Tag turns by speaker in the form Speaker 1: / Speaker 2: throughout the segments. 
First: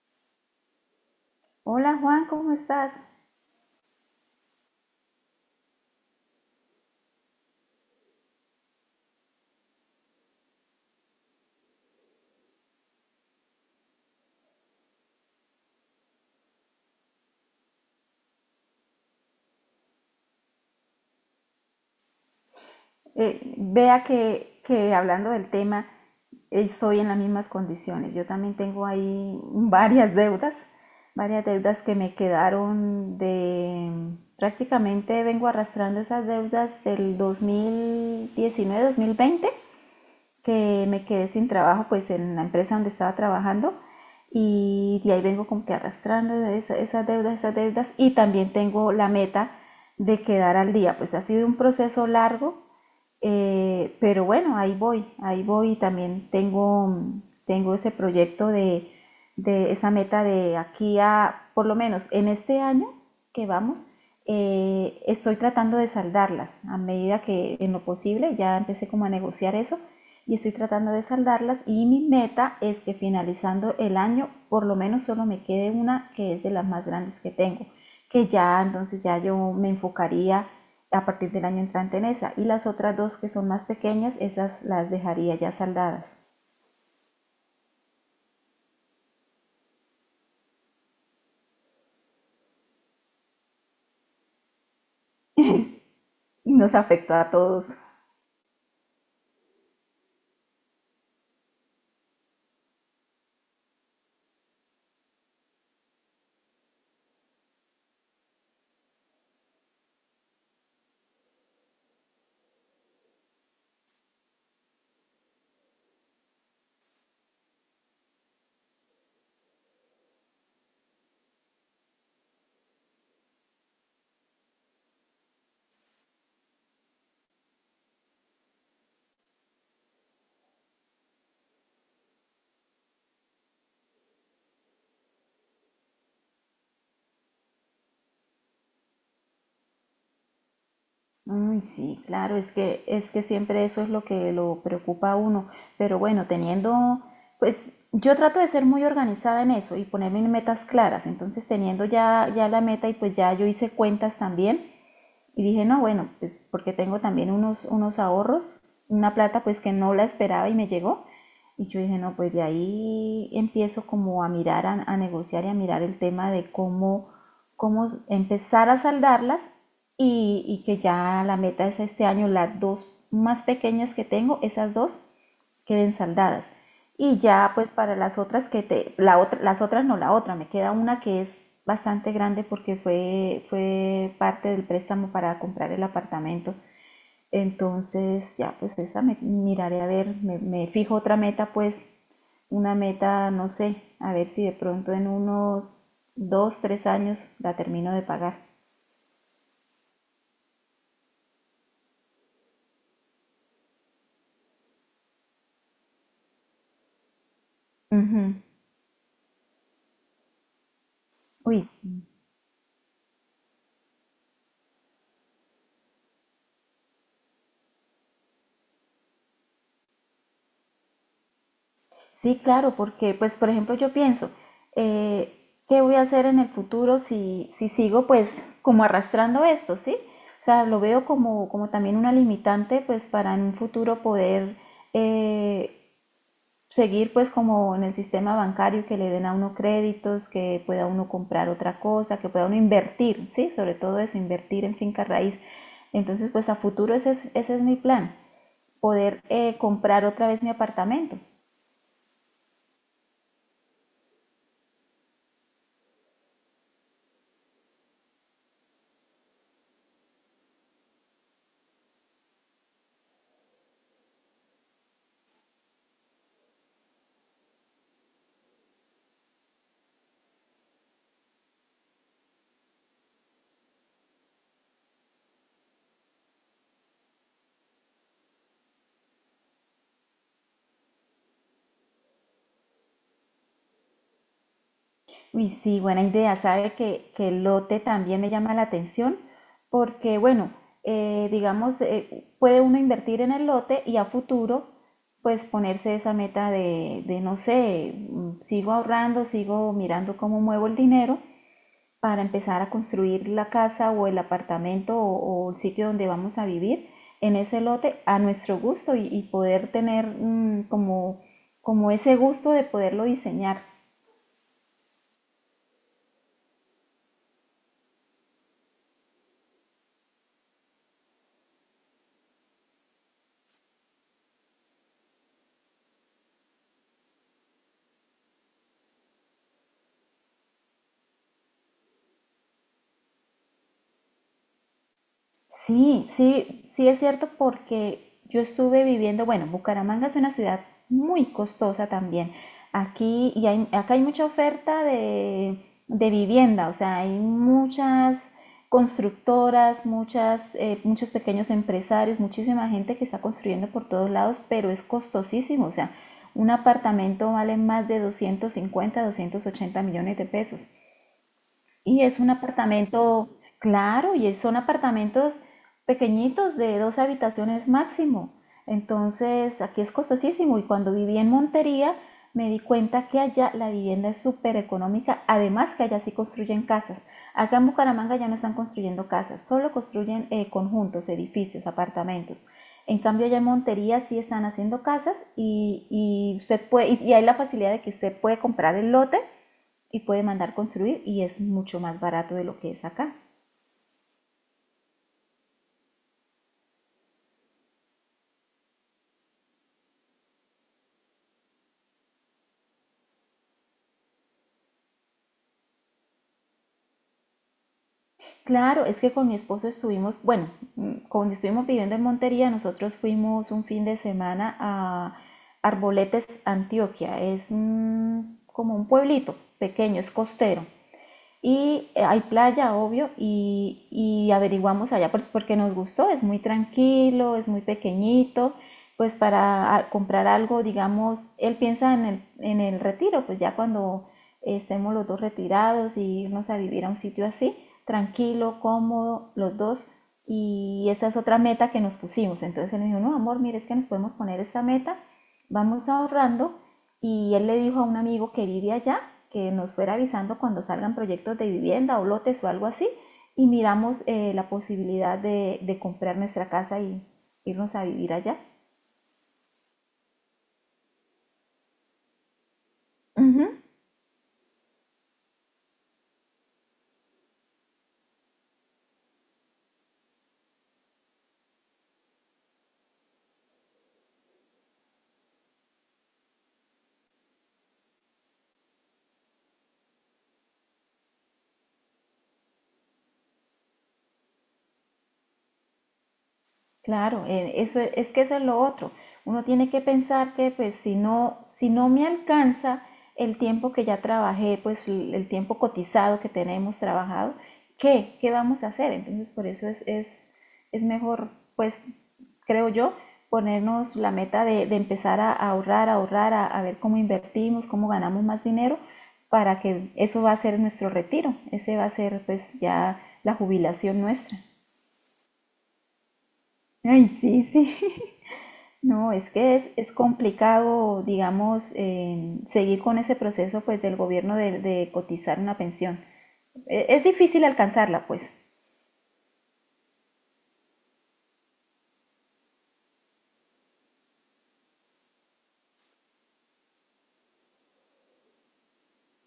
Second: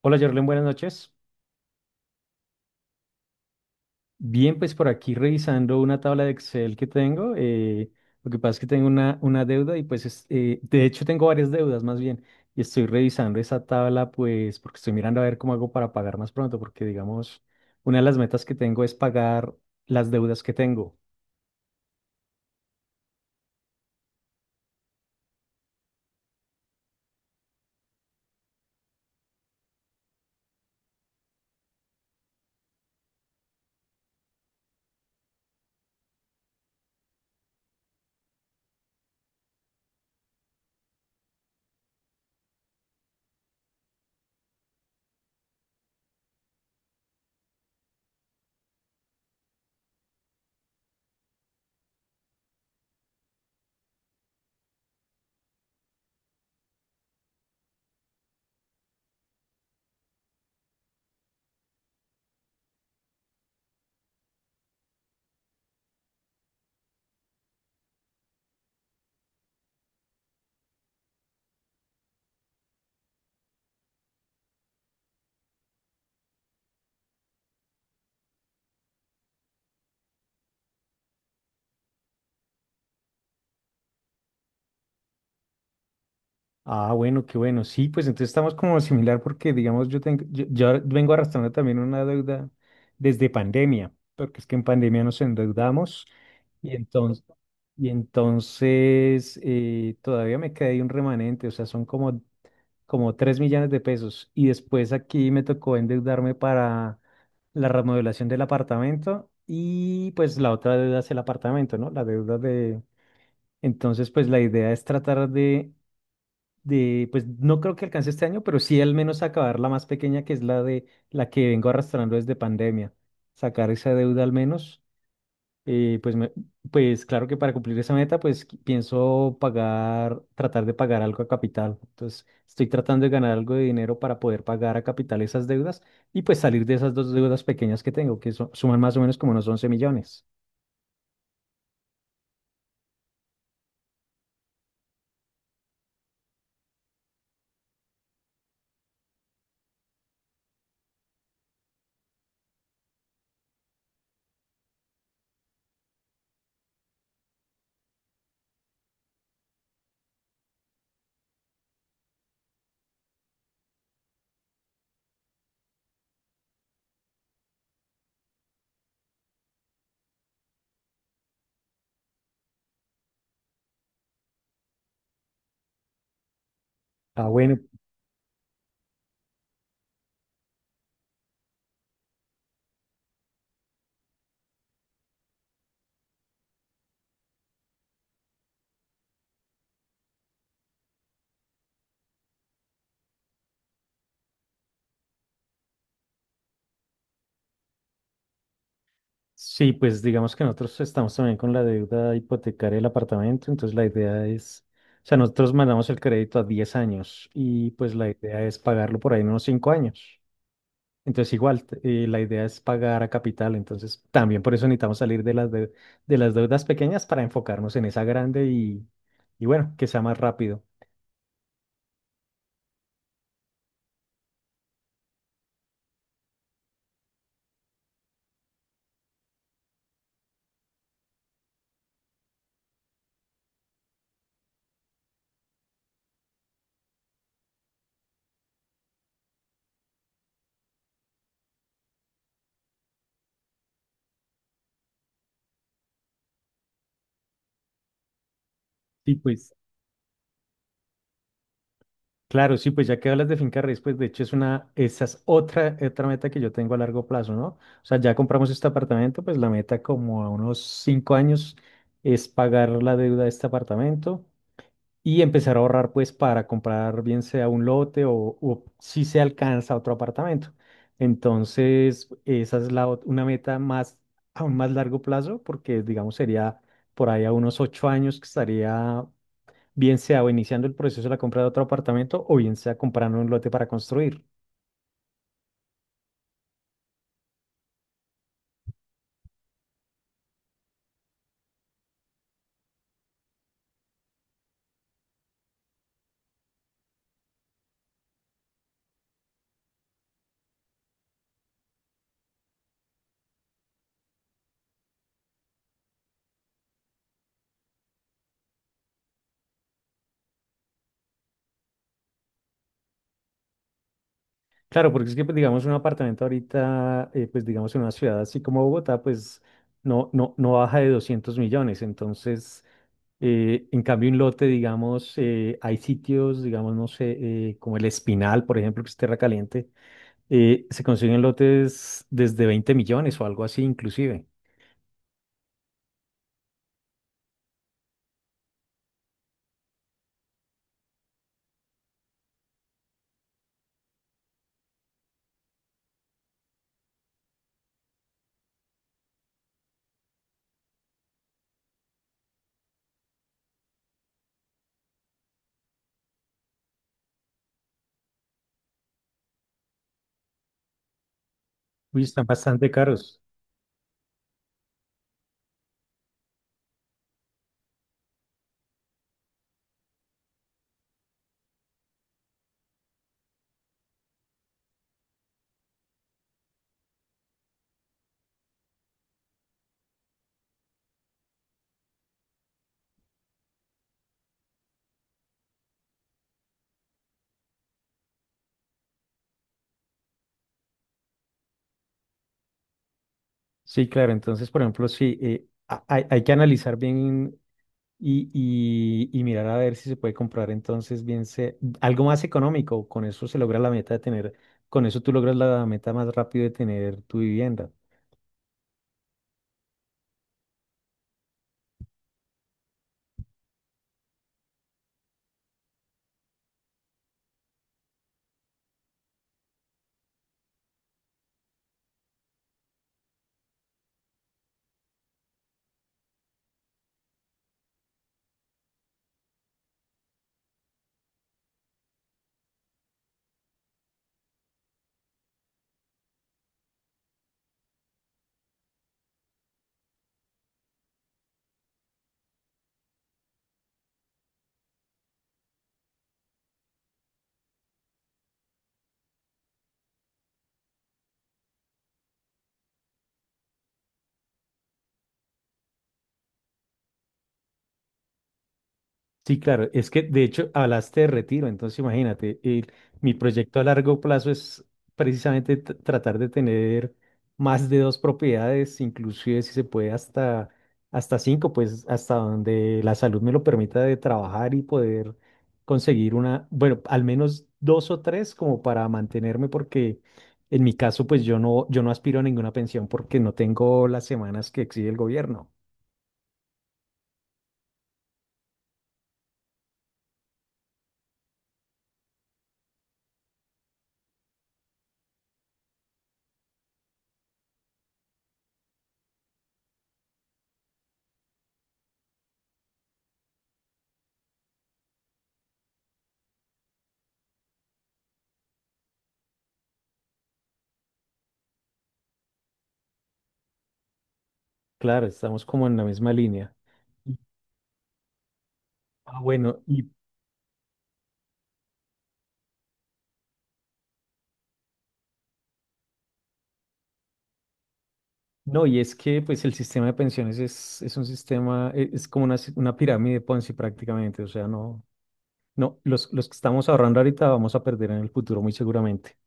Speaker 1: Hola, Jorlen, buenas noches.
Speaker 2: Hola Juan, ¿cómo estás?
Speaker 1: Bien, pues por aquí revisando una tabla de Excel que tengo. Lo que pasa es que tengo una deuda y pues, de hecho tengo varias deudas más bien. Y estoy revisando esa tabla pues porque estoy mirando a ver cómo hago para pagar más pronto porque digamos, una de las metas que tengo es pagar las deudas que tengo.
Speaker 2: Vea que hablando del tema, estoy en las mismas condiciones. Yo también tengo ahí varias deudas que me quedaron de... Prácticamente vengo arrastrando esas deudas del 2019-2020 que me quedé sin trabajo pues en la empresa donde estaba trabajando y de ahí vengo como que arrastrando esas deudas y también tengo la meta de quedar al día. Pues ha sido un proceso largo, pero bueno, ahí voy, ahí voy. También tengo, tengo ese proyecto de esa meta de aquí a, por lo menos en este año que vamos, estoy tratando de saldarlas a medida que en lo posible. Ya empecé como a negociar eso y estoy tratando de saldarlas, y mi meta es que finalizando el año por lo menos solo me quede una, que es de las más grandes que tengo, que ya entonces ya yo me enfocaría a partir del año entrante en esa. Y las otras dos que son más pequeñas, esas las dejaría ya saldadas.
Speaker 1: Ah, bueno, qué bueno. Sí, pues entonces estamos como similar porque, digamos, yo ahora vengo arrastrando también una deuda desde pandemia, porque es que en pandemia nos endeudamos.
Speaker 2: Y
Speaker 1: y
Speaker 2: nos afectó
Speaker 1: entonces,
Speaker 2: a todos.
Speaker 1: y entonces eh, todavía me quedé ahí un remanente, o sea, son como 3 millones de pesos. Y después aquí me tocó endeudarme para la remodelación del apartamento y pues la otra deuda es el apartamento, ¿no? La deuda de... Entonces, pues la idea es tratar de, pues no creo que alcance este año, pero sí al menos acabar la más pequeña, que es la de la que vengo arrastrando desde pandemia. Sacar esa deuda al menos, pues, pues claro que para cumplir esa meta, pues pienso pagar, tratar de pagar algo a capital. Entonces, estoy tratando de ganar algo de dinero para poder pagar a capital esas deudas y pues salir de esas dos deudas pequeñas que tengo, suman más o menos como unos 11 millones.
Speaker 2: Uy, sí, claro, es que siempre eso es lo que lo preocupa a uno. Pero bueno, teniendo, pues yo trato de ser muy organizada en eso y ponerme metas claras. Entonces, teniendo ya, ya la meta, y pues ya yo hice cuentas también. Y dije, no, bueno, pues porque tengo también unos ahorros, una plata pues que no la esperaba y me llegó. Y yo dije, no, pues de ahí empiezo como a mirar, a negociar y a mirar el tema de cómo, cómo empezar a saldarlas, y que ya la meta es este año, las dos más pequeñas que tengo, esas dos queden saldadas. Y
Speaker 1: Ah,
Speaker 2: ya
Speaker 1: bueno,
Speaker 2: pues para las otras la otra, las otras no, la otra, me queda una que es bastante grande porque fue parte del préstamo para comprar el apartamento. Entonces ya pues esa me miraré a ver, me fijo otra meta pues, una meta, no sé, a ver si de pronto en unos dos, tres años la termino de pagar.
Speaker 1: sí, pues digamos que nosotros estamos también con la deuda hipotecaria del apartamento, entonces la idea es, o sea, nosotros mandamos el crédito a 10 años y pues la
Speaker 2: Ujú.
Speaker 1: idea es pagarlo por ahí en unos 5 años. Entonces
Speaker 2: Uy,
Speaker 1: igual, la idea es pagar a capital, entonces también por eso necesitamos salir de las deudas pequeñas para enfocarnos en esa grande y bueno, que sea más rápido.
Speaker 2: sí, claro, porque, pues, por ejemplo, yo pienso, eh, ¿qué voy a hacer en el futuro si, si sigo, pues, como arrastrando esto, ¿sí? O sea, lo veo como, como también una limitante, pues, para en un futuro poder eh, seguir, pues, como en el sistema bancario, que le den a uno créditos, que pueda uno comprar otra cosa, que pueda uno invertir, ¿sí? Sobre todo eso, invertir en finca raíz. Entonces, pues, a futuro ese es mi plan,
Speaker 1: Sí,
Speaker 2: poder
Speaker 1: pues
Speaker 2: comprar otra vez mi apartamento.
Speaker 1: claro, sí, pues ya que hablas de finca raíz, pues de hecho esa es otra meta que yo tengo a largo plazo, ¿no? O sea, ya compramos este apartamento, pues la meta como a unos 5 años es pagar la deuda de este apartamento y empezar a ahorrar pues para comprar bien sea un lote o si se alcanza otro apartamento. Entonces, esa es una meta más, aún más largo plazo, porque digamos sería por ahí a unos 8 años que estaría bien sea o iniciando el proceso de la compra de otro apartamento o bien sea comprando un lote para construir.
Speaker 2: Uy, sí, buena idea. Sabe que el lote también me llama la atención porque, bueno, digamos, puede uno invertir en el lote y a futuro, pues ponerse esa meta de, no sé, sigo ahorrando, sigo mirando cómo muevo el dinero para empezar a construir la casa o el apartamento, o el sitio donde vamos a vivir en ese lote a nuestro gusto, y poder tener, como, como ese gusto de poderlo diseñar.
Speaker 1: Claro, porque es que, pues, digamos, un apartamento ahorita, pues, digamos, en una ciudad así como Bogotá, pues, no, no, no baja de 200 millones. Entonces, en cambio, un lote, digamos, hay sitios, digamos, no sé, como el Espinal, por ejemplo, que es tierra caliente, se consiguen lotes desde 20 millones o algo así, inclusive.
Speaker 2: Sí, sí, sí es cierto porque yo estuve viviendo, bueno, Bucaramanga es una ciudad muy costosa también. Aquí acá hay mucha oferta de vivienda, o sea, hay muchas constructoras, muchas, muchos pequeños empresarios, muchísima gente que está construyendo por todos lados, pero es costosísimo. O sea, un apartamento vale más de 250, 280 millones de pesos. Y
Speaker 1: Uy,
Speaker 2: es
Speaker 1: están
Speaker 2: un
Speaker 1: bastante caros.
Speaker 2: apartamento, claro, son apartamentos pequeñitos de dos habitaciones máximo. Entonces, aquí es costosísimo. Y cuando viví en Montería, me di cuenta que allá la vivienda es súper económica. Además, que allá sí construyen casas. Acá en Bucaramanga ya no están construyendo casas, solo construyen, conjuntos, edificios, apartamentos. En cambio, allá en Montería sí están haciendo casas, y usted puede, y hay la facilidad de que usted puede comprar el lote y puede mandar construir, y es mucho más barato de lo que es acá.
Speaker 1: Sí, claro. Entonces, por ejemplo, sí, hay que analizar bien. Y mirar a ver si se puede comprar entonces algo más económico. Con eso se logra la meta de tener, con eso tú logras la meta más rápido de tener tu vivienda.
Speaker 2: Claro, es que con mi esposo estuvimos, bueno, cuando estuvimos viviendo en Montería, nosotros fuimos un fin de semana a Arboletes, Antioquia. Es como un pueblito pequeño, es costero. Y hay playa, obvio, y averiguamos allá pues, porque nos gustó, es muy tranquilo, es muy pequeñito, pues para comprar algo. Digamos, él piensa en en el retiro, pues ya cuando estemos los dos retirados y irnos a vivir a un sitio así, tranquilo, cómodo, los dos. Y esa es otra meta que nos pusimos. Entonces él me dijo, no, amor, mire, es que nos podemos poner esta meta, vamos ahorrando. Y él le dijo a un amigo que vive allá que nos fuera avisando cuando salgan proyectos de vivienda o lotes o algo así, y miramos, la posibilidad de comprar nuestra casa y irnos a vivir allá.
Speaker 1: Sí, claro, es que de hecho hablaste de retiro, entonces imagínate, mi
Speaker 2: Ujú.
Speaker 1: proyecto a largo plazo es precisamente tratar de tener más de dos propiedades, inclusive si se puede hasta cinco, pues hasta donde la salud me lo permita de trabajar y poder conseguir una, bueno, al menos dos o tres como para mantenerme, porque en mi caso pues yo no, yo no aspiro a ninguna pensión porque no tengo las semanas que exige el gobierno.
Speaker 2: Claro, eso es que eso es lo otro. Uno tiene que pensar que pues si no, si no me alcanza el tiempo que ya trabajé, pues el tiempo cotizado que tenemos trabajado, ¿qué? ¿Qué vamos a hacer? Entonces por eso es mejor, pues creo yo, ponernos la meta de empezar a ahorrar, a ahorrar, a ver cómo invertimos, cómo ganamos más dinero, para que eso va a ser nuestro retiro, ese va a ser pues ya la jubilación nuestra.
Speaker 1: Claro, estamos como en la misma línea.
Speaker 2: Ay, sí, sí. No,
Speaker 1: Ah,
Speaker 2: es que
Speaker 1: bueno, y
Speaker 2: es complicado, digamos, seguir con ese proceso pues del gobierno de cotizar una pensión. Es difícil alcanzarla, pues.
Speaker 1: no, y es que pues el sistema de pensiones es un sistema, es como una, una pirámide Ponzi prácticamente, o sea, no, no, los que estamos ahorrando ahorita vamos a perder en el futuro muy seguramente,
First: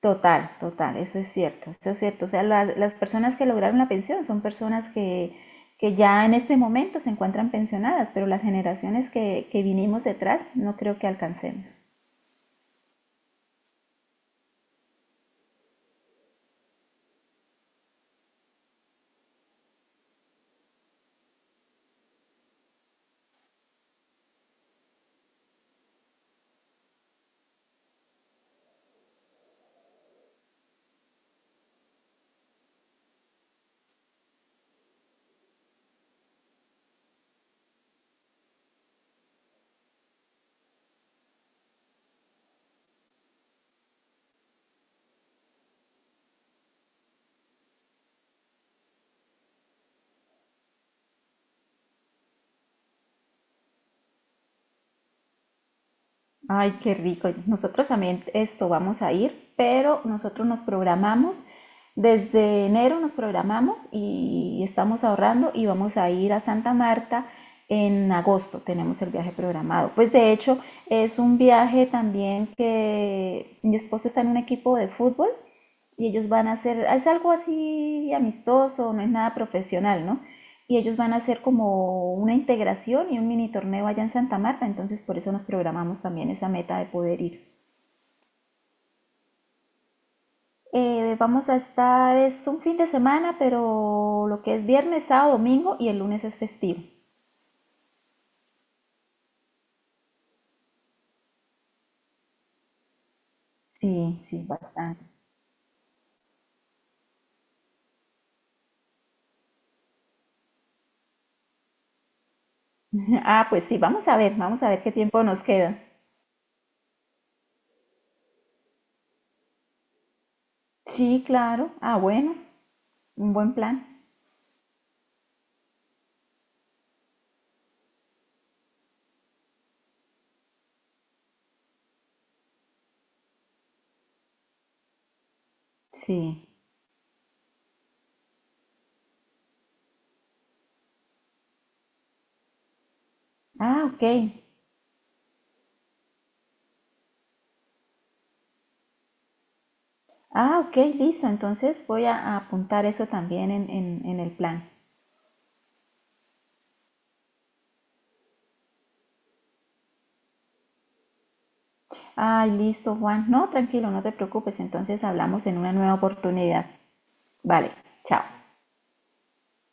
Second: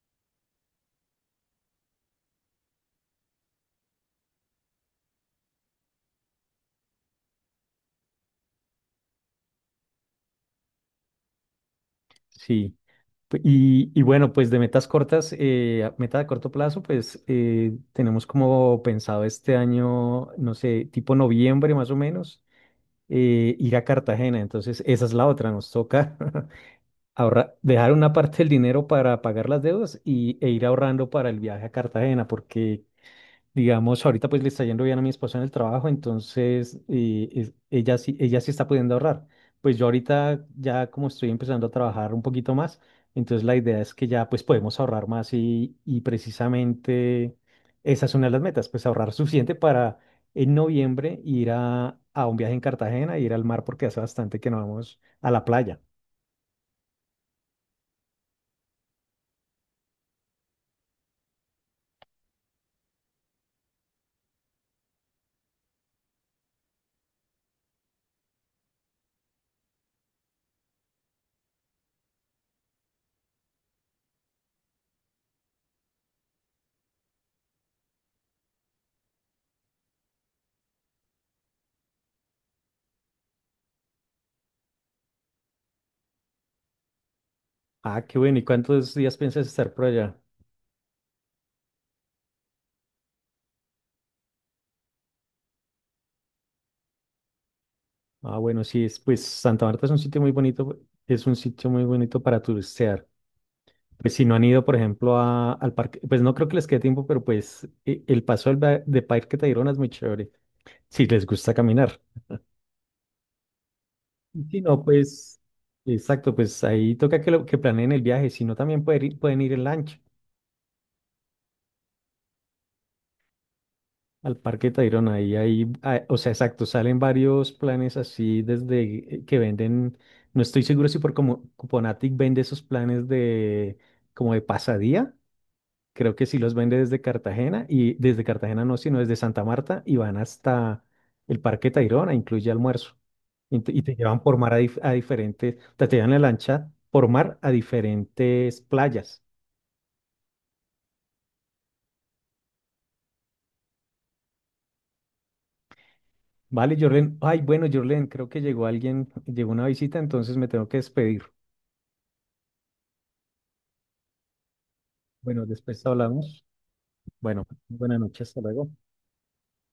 Speaker 2: Total, total, eso es cierto, eso es cierto. O sea, las personas que lograron la pensión son personas que ya en este momento se encuentran pensionadas, pero las generaciones que vinimos detrás no creo que alcancemos.
Speaker 1: sí. Y bueno, pues de metas cortas, meta de corto plazo, pues tenemos como pensado este año, no sé, tipo noviembre más o menos, ir a Cartagena, entonces esa es la otra, nos toca. Ahorrar, dejar una parte del dinero para pagar las deudas e ir ahorrando para el viaje a Cartagena, porque, digamos, ahorita pues le está yendo bien a mi esposa en el trabajo, entonces ella sí está pudiendo ahorrar. Pues yo ahorita ya como estoy empezando a trabajar un poquito más, entonces la idea es que ya pues podemos ahorrar más y precisamente esa es una de las metas, pues ahorrar suficiente para en noviembre ir a un viaje en Cartagena, ir al mar porque hace bastante que no vamos a la playa.
Speaker 2: Ay, qué rico. Nosotros también esto vamos a ir, pero nosotros nos programamos, desde enero nos programamos y estamos ahorrando, y vamos a ir a Santa Marta en agosto. Tenemos el viaje programado. Pues de hecho es un viaje también que mi esposo está en un equipo de fútbol y ellos van a hacer, es algo así amistoso, no es nada profesional, ¿no? Y ellos van a hacer como una integración y un mini torneo allá en Santa Marta, entonces por eso nos programamos también esa meta de poder ir.
Speaker 1: Ah, qué bueno. ¿Y cuántos días piensas estar por allá?
Speaker 2: Vamos a estar, es un fin de semana, pero lo que es viernes, sábado, domingo, y el lunes es festivo.
Speaker 1: Ah, bueno, sí, pues Santa Marta es un sitio muy bonito, es un sitio muy bonito para turistear. Pues
Speaker 2: Sí,
Speaker 1: si no
Speaker 2: sí,
Speaker 1: han ido, por
Speaker 2: bastante.
Speaker 1: ejemplo, al parque, pues no creo que les quede tiempo, pero pues el paso de Parque Tayrona es muy chévere, si les gusta caminar.
Speaker 2: Ah, pues sí,
Speaker 1: Y si
Speaker 2: vamos a
Speaker 1: no,
Speaker 2: ver qué tiempo
Speaker 1: pues,
Speaker 2: nos queda.
Speaker 1: exacto, pues ahí toca que planeen el viaje, si no también pueden ir en lancha.
Speaker 2: Sí, claro. Ah, bueno, un buen plan.
Speaker 1: Al Parque Tayrona, o sea, exacto, salen varios planes así desde que venden, no estoy seguro si por como Cuponatic vende esos planes de como de pasadía, creo que sí
Speaker 2: Sí.
Speaker 1: los vende desde Cartagena y desde Cartagena no, sino desde Santa Marta y van hasta el Parque Tayrona, incluye almuerzo. Y te, y
Speaker 2: Ah,
Speaker 1: te
Speaker 2: ok.
Speaker 1: llevan por mar a diferentes, te llevan en la lancha por mar a diferentes playas.
Speaker 2: Ah, ok, listo. Entonces voy a apuntar eso también en, en el plan.
Speaker 1: Vale, Jorlen, ay, bueno, Jorlen, creo que llegó alguien, llegó una visita, entonces me tengo que despedir.
Speaker 2: Ay, listo, Juan. No, tranquilo, no te preocupes. Entonces
Speaker 1: Bueno,
Speaker 2: hablamos en una
Speaker 1: después
Speaker 2: nueva
Speaker 1: hablamos.
Speaker 2: oportunidad.
Speaker 1: Bueno,
Speaker 2: Vale,
Speaker 1: buenas
Speaker 2: chao.
Speaker 1: noches, hasta luego.